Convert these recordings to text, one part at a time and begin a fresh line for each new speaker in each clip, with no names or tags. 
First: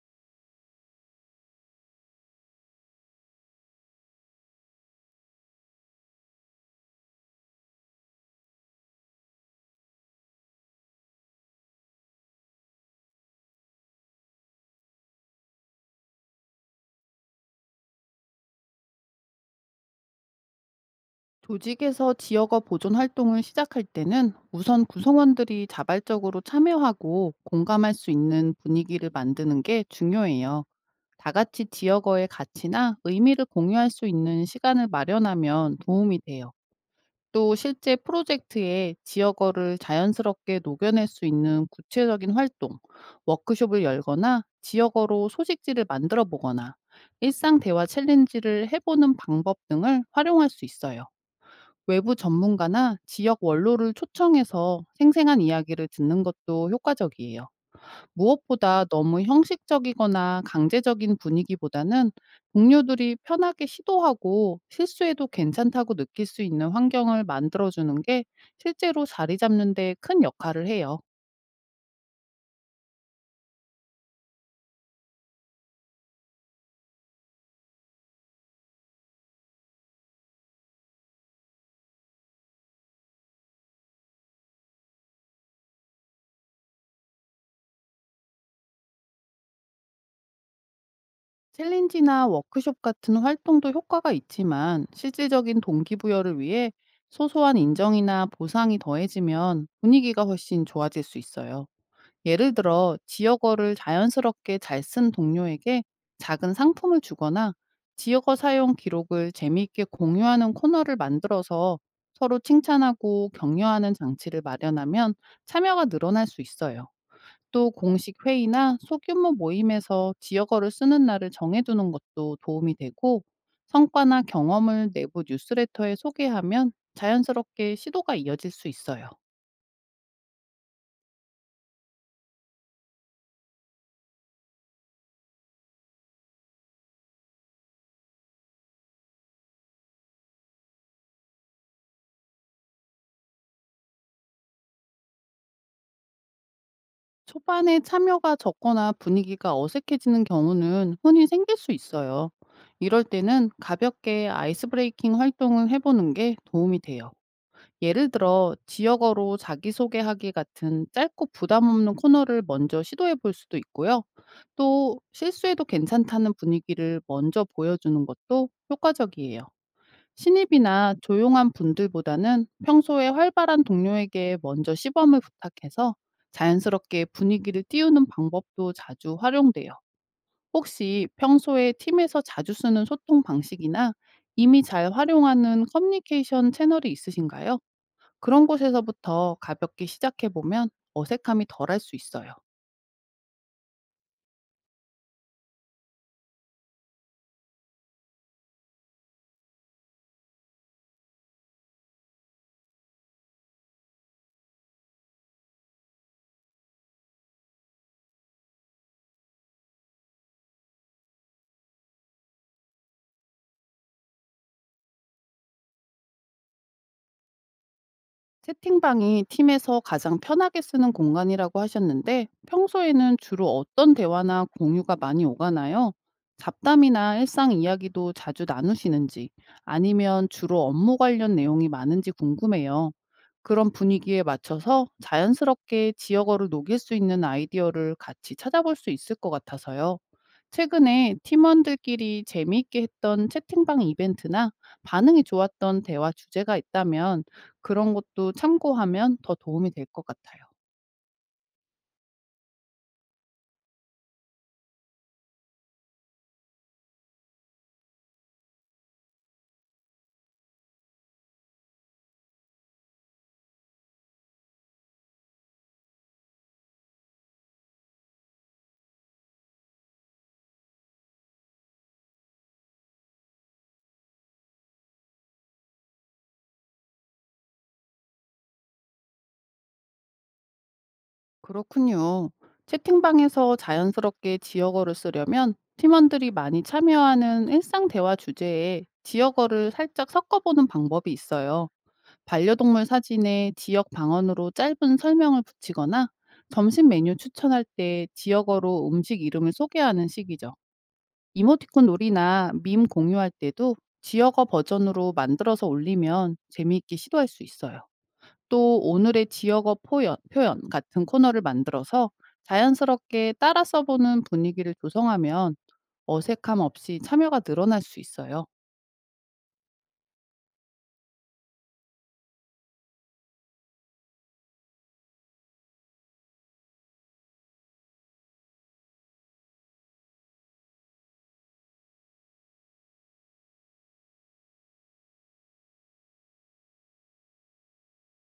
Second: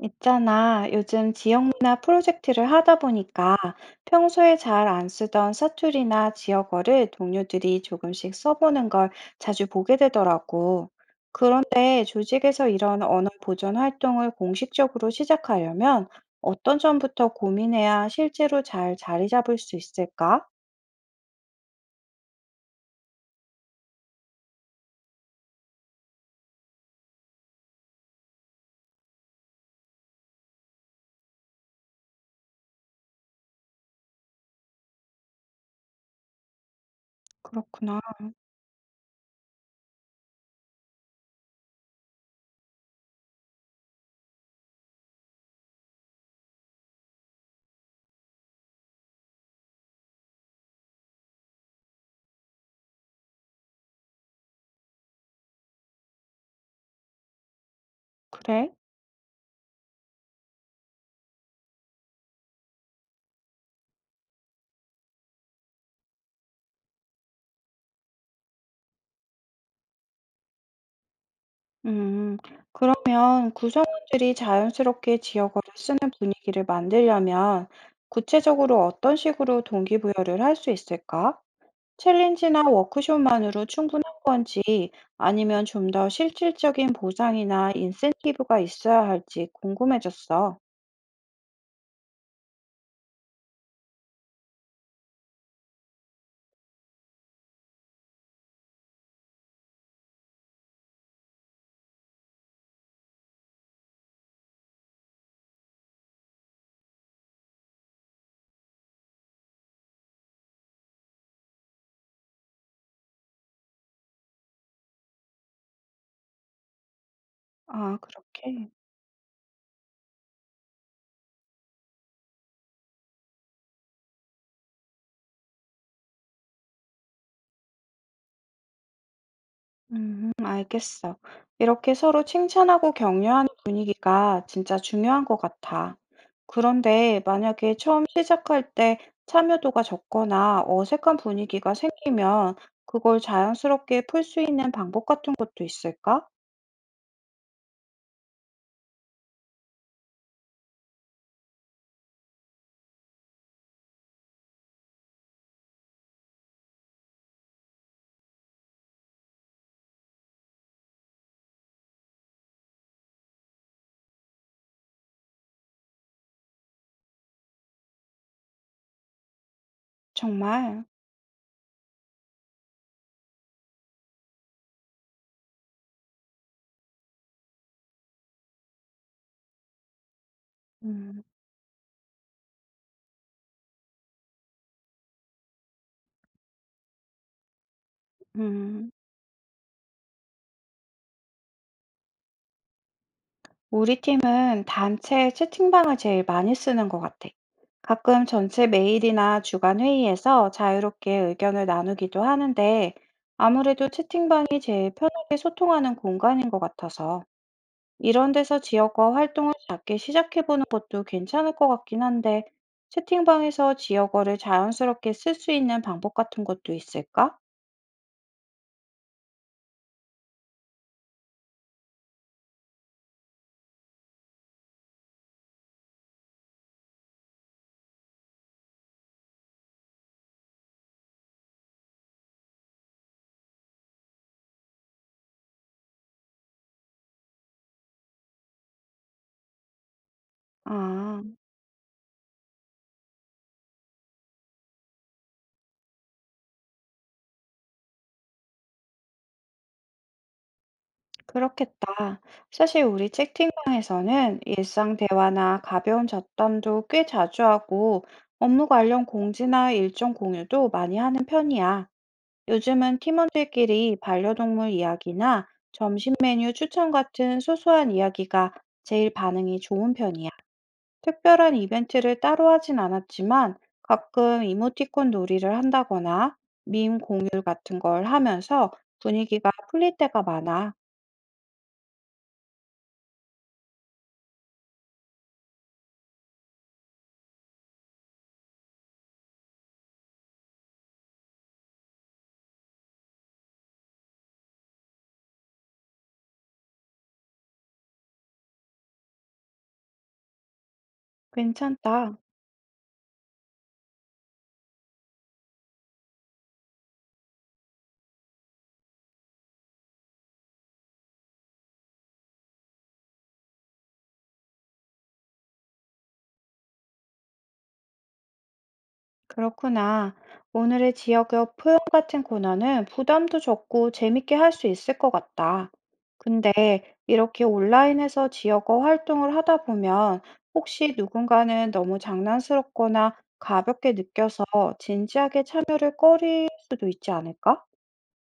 있잖아, 요즘 지역문화 프로젝트를 하다 보니까 평소에 잘 안 쓰던 사투리나 지역어를 동료들이 조금씩 써보는 걸 자주 보게 되더라고. 그런데 조직에서 이런 언어 보존 활동을 공식적으로 시작하려면 어떤 점부터 고민해야 실제로 잘 자리 잡을 수 있을까?
조직에서 지역어 보존 활동을 시작할 때는 우선 구성원들이 자발적으로 참여하고 공감할 수 있는 분위기를 만드는 게 중요해요. 다 같이 지역어의 가치나 의미를 공유할 수 있는 시간을 마련하면 도움이 돼요. 또 실제
그렇구나.
프로젝트에 지역어를 자연스럽게 녹여낼 수 있는 구체적인 활동, 워크숍을 열거나 지역어로 소식지를 만들어 보거나 일상 대화 챌린지를 해보는 방법 등을 활용할 수 있어요. 외부 전문가나 지역 원로를 초청해서 생생한 이야기를 듣는 것도 효과적이에요.
그래.
무엇보다 너무 형식적이거나 강제적인 분위기보다는 동료들이 편하게 시도하고 실수해도 괜찮다고 느낄 수 있는 환경을 만들어주는 게 실제로 자리 잡는 데 큰 역할을 해요.
음, 그러면 구성원들이 자연스럽게 지역어를 쓰는 분위기를 만들려면 구체적으로 어떤 식으로 동기부여를 할 수 있을까? 챌린지나 워크숍만으로 충분한 건지 아니면 좀 더 실질적인 보상이나 인센티브가 있어야 할지 궁금해졌어.
챌린지나 워크숍 같은 활동도 효과가 있지만 실질적인 동기부여를 위해 소소한 인정이나 보상이 더해지면 분위기가 훨씬 좋아질 수 있어요. 예를 들어 지역어를 자연스럽게 잘 쓴 동료에게 작은 상품을 주거나 지역어 사용 기록을 재미있게 공유하는 코너를 만들어서 서로 칭찬하고 격려하는 장치를 마련하면 참여가 늘어날 수 있어요. 또
아,
공식
그렇게.
회의나 소규모 모임에서 지역어를 쓰는 날을 정해두는 것도 도움이 되고, 성과나 경험을 내부 뉴스레터에 소개하면 자연스럽게 시도가 이어질 수 있어요.
알겠어. 이렇게 서로 칭찬하고 격려하는 분위기가 진짜 중요한 것 같아. 그런데 만약에 처음 시작할 때 참여도가 적거나 어색한 분위기가 생기면 그걸 자연스럽게 풀 수 있는 방법 같은 것도 있을까?
초반에 참여가 적거나 분위기가 어색해지는 경우는 흔히 생길 수 있어요. 이럴 때는 가볍게 아이스 브레이킹 활동을 해보는 게 도움이 돼요. 예를 들어, 지역어로 자기소개하기 같은 짧고 부담 없는 코너를 먼저 시도해 볼 수도 있고요. 또, 실수해도 괜찮다는 분위기를 먼저 보여주는 것도 효과적이에요.
정말.
신입이나 조용한 분들보다는 평소에 활발한 동료에게 먼저 시범을 부탁해서 자연스럽게 분위기를 띄우는 방법도 자주 활용돼요. 혹시
음,
평소에 팀에서 자주 쓰는 소통 방식이나 이미 잘 활용하는 커뮤니케이션 채널이 있으신가요? 그런
음.
곳에서부터 가볍게 시작해보면 어색함이 덜할 수 있어요.
우리 팀은 단체 채팅방을 제일 많이 쓰는 것 같아. 가끔 전체 메일이나 주간 회의에서 자유롭게 의견을 나누기도 하는데 아무래도 채팅방이 제일 편하게 소통하는 공간인 것 같아서 이런 데서 지역어 활동을 작게 시작해보는 것도 괜찮을 것 같긴 한데 채팅방에서 지역어를 자연스럽게 쓸 수 있는 방법 같은 것도 있을까?
채팅방이 팀에서 가장 편하게 쓰는 공간이라고 하셨는데, 평소에는 주로 어떤 대화나 공유가 많이 오가나요? 잡담이나 일상 이야기도 자주 나누시는지, 아니면 주로 업무 관련 내용이 많은지 궁금해요. 그런 분위기에 맞춰서 자연스럽게 지역어를 녹일 수 있는 아이디어를 같이 찾아볼 수 있을 것 같아서요. 최근에
아.
팀원들끼리 재미있게 했던 채팅방 이벤트나 반응이 좋았던 대화 주제가 있다면, 그런 것도 참고하면 더 도움이 될 것 같아요.
그렇겠다. 사실 우리 채팅방에서는 일상 대화나 가벼운 잡담도 꽤 자주 하고 업무 관련 공지나 일정 공유도 많이 하는 편이야. 요즘은 팀원들끼리 반려동물 이야기나 점심 메뉴 추천 같은 소소한 이야기가 제일 반응이 좋은 편이야. 특별한 이벤트를 따로 하진 않았지만 가끔 이모티콘 놀이를 한다거나 밈 공유 같은 걸 하면서 분위기가 풀릴 때가 많아.
그렇군요. 채팅방에서 자연스럽게 지역어를 쓰려면, 팀원들이 많이 참여하는 일상 대화 주제에 지역어를 살짝 섞어보는 방법이 있어요. 반려동물 사진에 지역 방언으로 짧은 설명을 붙이거나, 점심 메뉴 추천할 때 지역어로 음식 이름을 소개하는 식이죠. 이모티콘
괜찮다.
놀이나 밈 공유할 때도 지역어 버전으로 만들어서 올리면 재미있게 시도할 수 있어요. 또 오늘의 지역어 표현 같은 코너를 만들어서 자연스럽게 따라 써보는 분위기를 조성하면 어색함 없이 참여가 늘어날 수 있어요.
그렇구나. 오늘의 지역의 표현 같은 코너는 부담도 적고 재밌게 할 수 있을 것 같다. 근데 이렇게 온라인에서 지역어 활동을 하다 보면 혹시 누군가는 너무 장난스럽거나 가볍게 느껴서 진지하게 참여를 꺼릴 수도 있지 않을까?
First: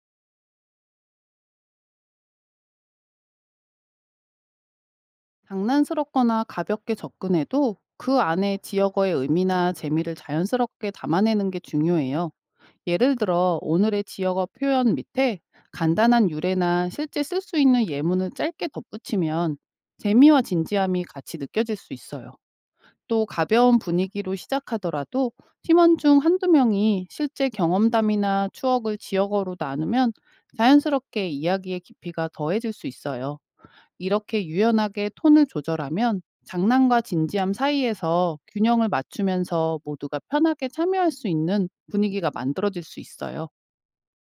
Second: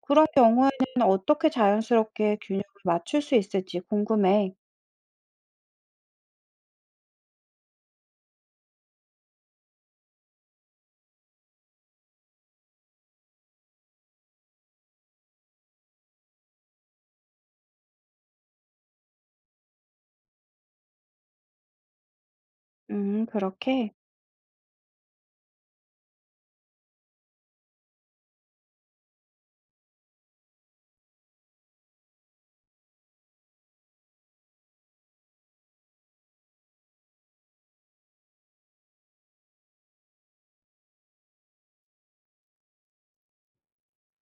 그런 경우에는 어떻게 자연스럽게 균형을 맞출 수 있을지 궁금해.
장난스럽거나 가볍게 접근해도 그 안에 지역어의 의미나 재미를 자연스럽게 담아내는 게 중요해요. 예를 들어 오늘의 지역어 표현 밑에 간단한 유래나 실제 쓸 수 있는 예문을 짧게 덧붙이면 재미와 진지함이 같이 느껴질 수 있어요. 또 가벼운
그렇게.
분위기로 시작하더라도 팀원 중 한두 명이 실제 경험담이나 추억을 지역어로 나누면 자연스럽게 이야기의 깊이가 더해질 수 있어요. 이렇게 유연하게 톤을 조절하면 장난과 진지함 사이에서 균형을 맞추면서 모두가 편하게 참여할 수 있는 분위기가 만들어질 수 있어요.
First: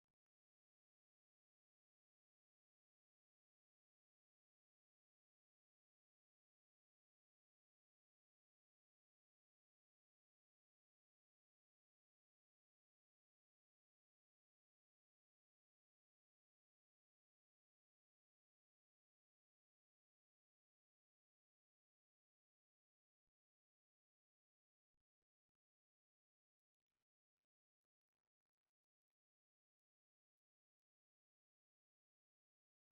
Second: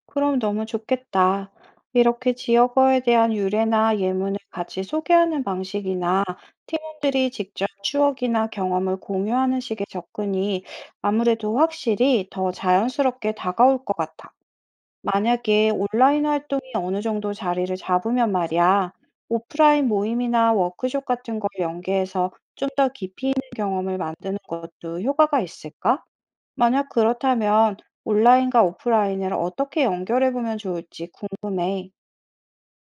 그럼 너무 좋겠다. 이렇게 지역어에 대한 유래나 예문을 같이 소개하는 방식이나 팀원들이 직접 추억이나 경험을 공유하는 식의 접근이 아무래도 확실히 더 자연스럽게 다가올 것 같아. 만약에 온라인 활동이 어느 정도 자리를 잡으면 말이야, 오프라인 모임이나 워크숍 같은 걸 연계해서 좀 더 깊이 있는 경험을 만드는 것도 효과가 있을까? 만약 그렇다면 온라인과 오프라인을 어떻게 연결해 보면 좋을지 궁금해.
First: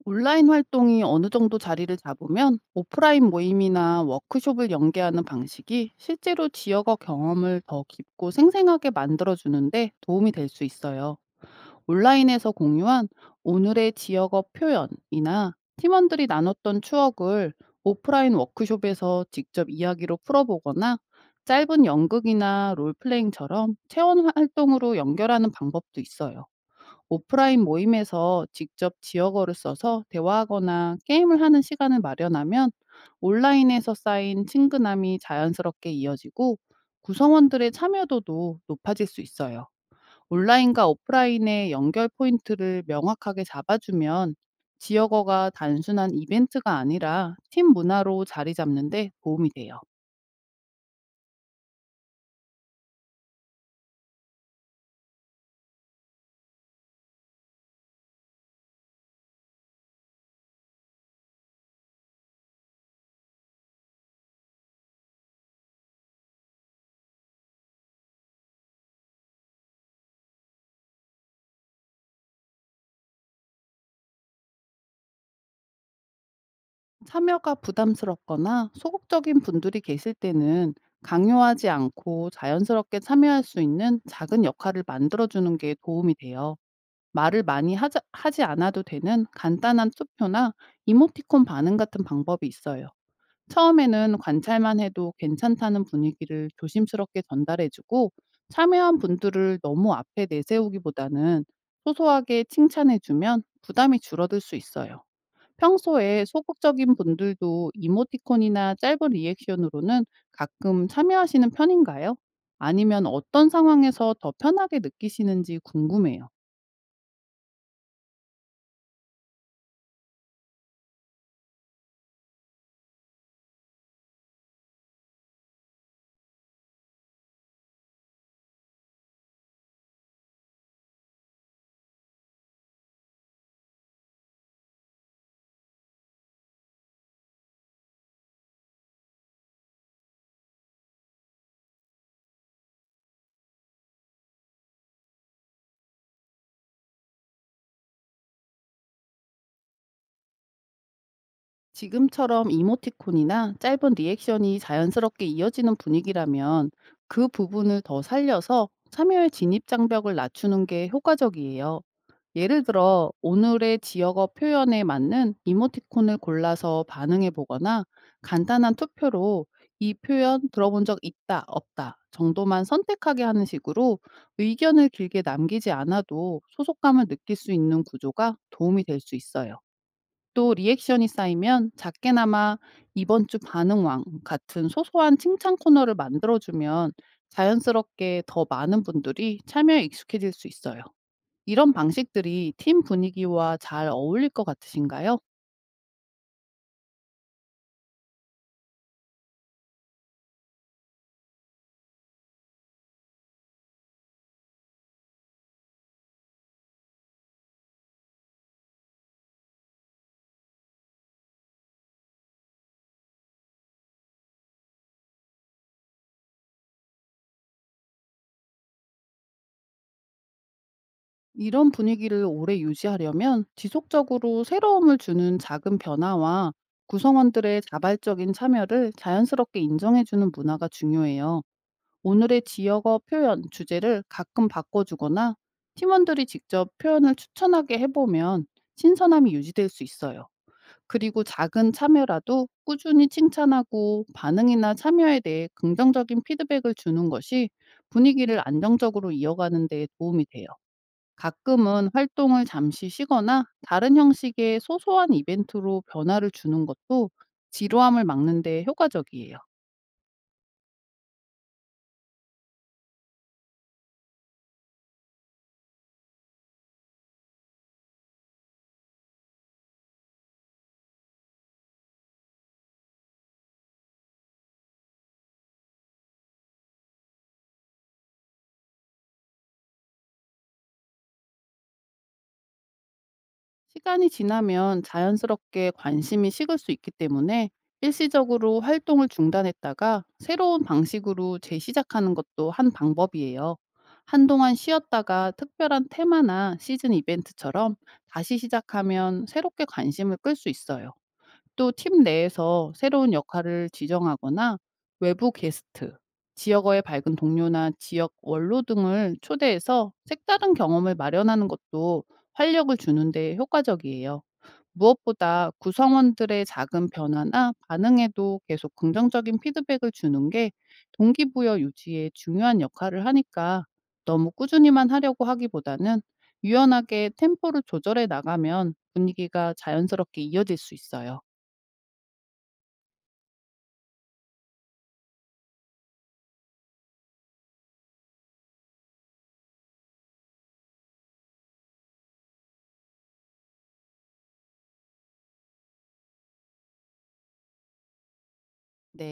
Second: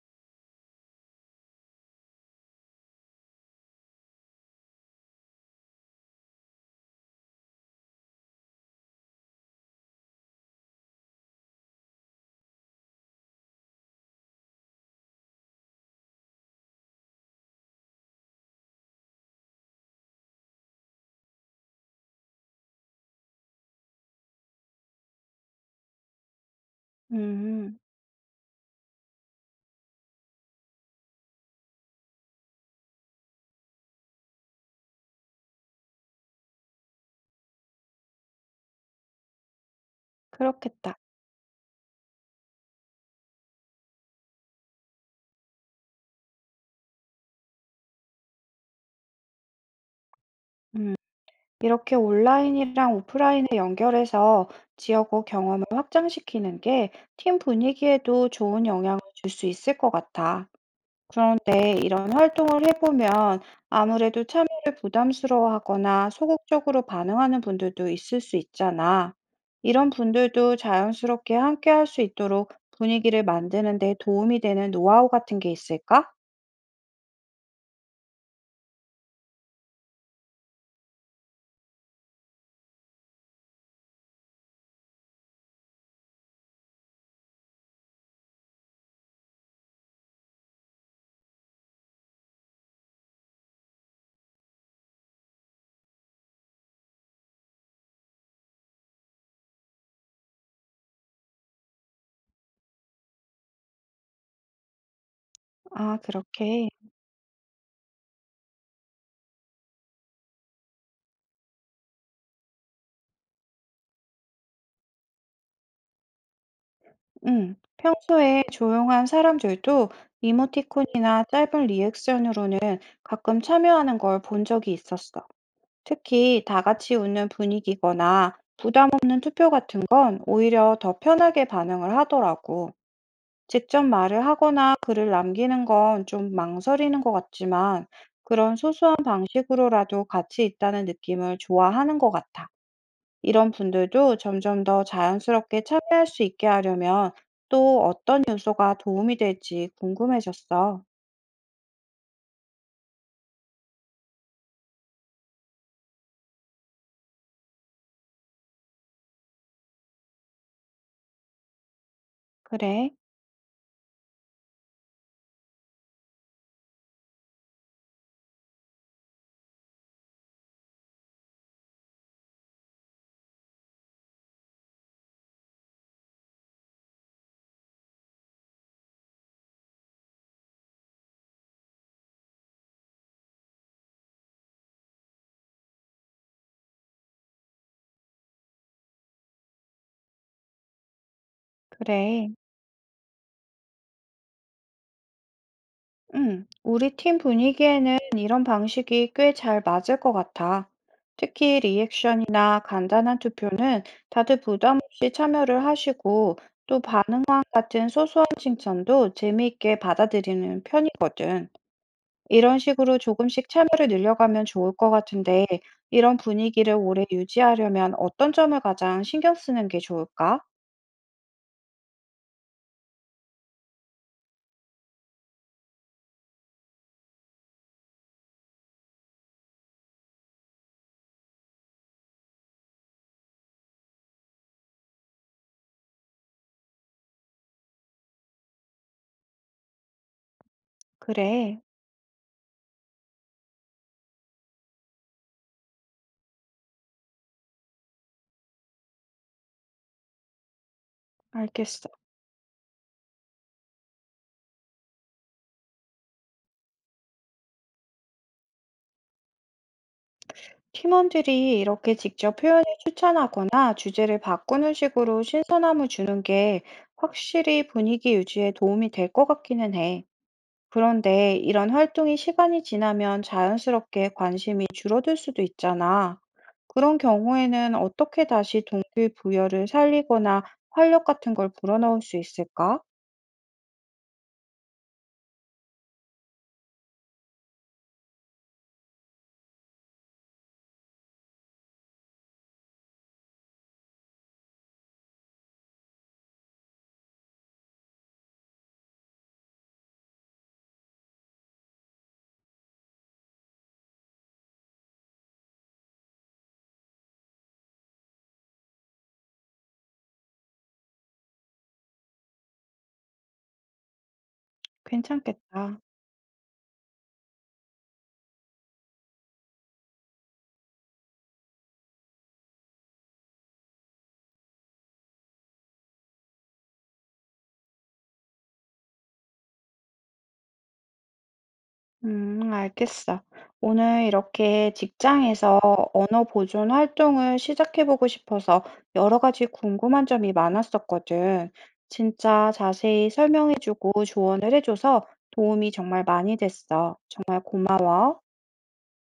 온라인 활동이 어느 정도 자리를 잡으면 오프라인 모임이나 워크숍을 연계하는 방식이 실제로 지역어 경험을 더 깊고 생생하게 만들어주는데 도움이 될 수 있어요. 온라인에서 공유한 오늘의 지역어 표현이나 팀원들이 나눴던 추억을 오프라인 워크숍에서 직접 이야기로 풀어보거나, 짧은 연극이나 롤플레잉처럼 체험 활동으로 연결하는 방법도 있어요. 오프라인
음,
모임에서 직접 지역어를 써서 대화하거나 게임을 하는 시간을 마련하면, 온라인에서 쌓인 친근함이 자연스럽게 이어지고 구성원들의 참여도도 높아질 수 있어요. 온라인과
그렇겠다.
오프라인의 연결 포인트를 명확하게 잡아주면 지역어가 단순한 이벤트가 아니라 팀 문화로 자리 잡는데 도움이 돼요.
음, 이렇게 온라인이랑 오프라인을 연결해서 지역구 경험을 확장시키는 게 팀 분위기에도 좋은 영향을 줄 수 있을 것 같아. 그런데 이런 활동을 해보면 아무래도 참여를 부담스러워하거나 소극적으로 반응하는 분들도 있을 수 있잖아. 이런 분들도 자연스럽게 함께 할 수 있도록 분위기를 만드는 데 도움이 되는 노하우 같은 게 있을까?
참여가 부담스럽거나 소극적인 분들이 계실 때는 강요하지 않고 자연스럽게 참여할 수 있는 작은 역할을 만들어주는 게 도움이 돼요. 하지 않아도 되는 간단한 투표나 이모티콘 반응 같은 방법이 있어요. 처음에는 관찰만 해도 괜찮다는 분위기를 조심스럽게 전달해 주고, 참여한 분들을 너무 앞에 내세우기보다는 소소하게 칭찬해 주면 부담이 줄어들 수 있어요.
아,
평소에
그렇게.
소극적인 분들도 이모티콘이나 짧은 리액션으로는 가끔 참여하시는 편인가요? 아니면 어떤 상황에서 더 편하게 느끼시는지 궁금해요.
응. 평소에 조용한 사람들도 이모티콘이나 짧은 리액션으로는 가끔 참여하는 걸 본 적이 있었어. 특히 다 같이 웃는 분위기거나 는 투표 같은 건 오히려 더 편하게 반응을 하더라고. 직접 말을 하거나 글을 남기는 건 좀 망설이는 것 같지만 그런 소소한 방식으로라도 가치 있다는 느낌을 좋아하는 것 같아. 이런 분들도 점점 더 자연스럽게 참여할 수 있게 하려면 또 어떤 요소가 도움이 될지 궁금해졌어.
지금처럼 이모티콘이나 짧은 리액션이 자연스럽게 이어지는 분위기라면 그 부분을 더 살려서 참여의 진입 장벽을 낮추는 게 효과적이에요. 예를
그래,
들어, 오늘의 지역어 표현에 맞는 이모티콘을 골라서 반응해 보거나, 간단한 투표로 이 표현 들어본 적 있다, 없다 정도만 선택하게 하는 식으로 의견을 길게 남기지 않아도 소속감을 느낄 수 있는 구조가 도움이 될 수 있어요. 또 리액션이 쌓이면 작게나마 "이번 주 반응왕" 같은 소소한 칭찬 코너를 만들어주면 자연스럽게 더 많은 분들이 참여에 익숙해질 수 있어요. 이런
그래.
방식들이 팀 분위기와 잘 어울릴 것 같으신가요?
우리 팀 분위기에는 이런 방식이 꽤 잘 맞을 것 같아. 특히 리액션이나 간단한 투표는 다들 부담 없이 참여를 하시고 또 반응왕 같은 소소한 칭찬도 재미있게 받아들이는 편이거든. 이런 식으로 조금씩 참여를 늘려가면 좋을 것 같은데 이런 분위기를 오래 유지하려면 어떤 점을 가장 신경 쓰는 게 좋을까?
이런 분위기를 오래 유지하려면 지속적으로 새로움을 주는 작은 변화와 구성원들의 자발적인 참여를 자연스럽게 인정해주는 문화가 중요해요. 오늘의 지역어 표현, 주제를 가끔 바꿔주거나 팀원들이 직접 표현을 추천하게 해보면 신선함이 유지될 수 있어요. 그리고
그래,
작은 참여라도 꾸준히 칭찬하고 반응이나 참여에 대해 긍정적인 피드백을 주는 것이 분위기를 안정적으로 이어가는 데 도움이 돼요. 가끔은
알겠어.
활동을 잠시 쉬거나 다른 형식의 소소한 이벤트로 변화를 주는 것도 지루함을 막는 데 효과적이에요.
팀원들이 이렇게 직접 표현을 추천하거나 주제를 바꾸는 식으로 신선함을 주는 게 확실히 분위기 유지에 도움이 될 것 같기는 해. 그런데 이런 활동이 시간이 지나면 자연스럽게 관심이 줄어들 수도 있잖아. 그런 경우에는 어떻게 다시 동기부여를 살리거나 활력 같은 걸 불어넣을 수 있을까?
시간이 지나면 자연스럽게 관심이 식을 수 있기 때문에 일시적으로 활동을 중단했다가 새로운 방식으로 재시작하는 것도 한 방법이에요. 한동안 쉬었다가 특별한 테마나 시즌 이벤트처럼 다시 시작하면 새롭게 관심을 끌 수 있어요. 또 팀 내에서 새로운 역할을 지정하거나 외부 게스트, 지역어의 밝은 동료나 지역 원로 등을 초대해서 색다른 경험을 마련하는 것도 활력을 주는데 효과적이에요. 무엇보다
괜찮겠다.
구성원들의 작은 변화나 반응에도 계속 긍정적인 피드백을 주는 게 동기부여 유지에 중요한 역할을 하니까, 너무 꾸준히만 하려고 하기보다는 유연하게 템포를 조절해 나가면 분위기가 자연스럽게 이어질 수 있어요.
알겠어. 오늘 이렇게 직장에서 언어 보존 활동을 시작해보고 싶어서 여러 가지 궁금한 점이 많았었거든. 진짜 자세히 설명해주고 조언을 해줘서 도움이 정말 많이 됐어. 정말 고마워.
네.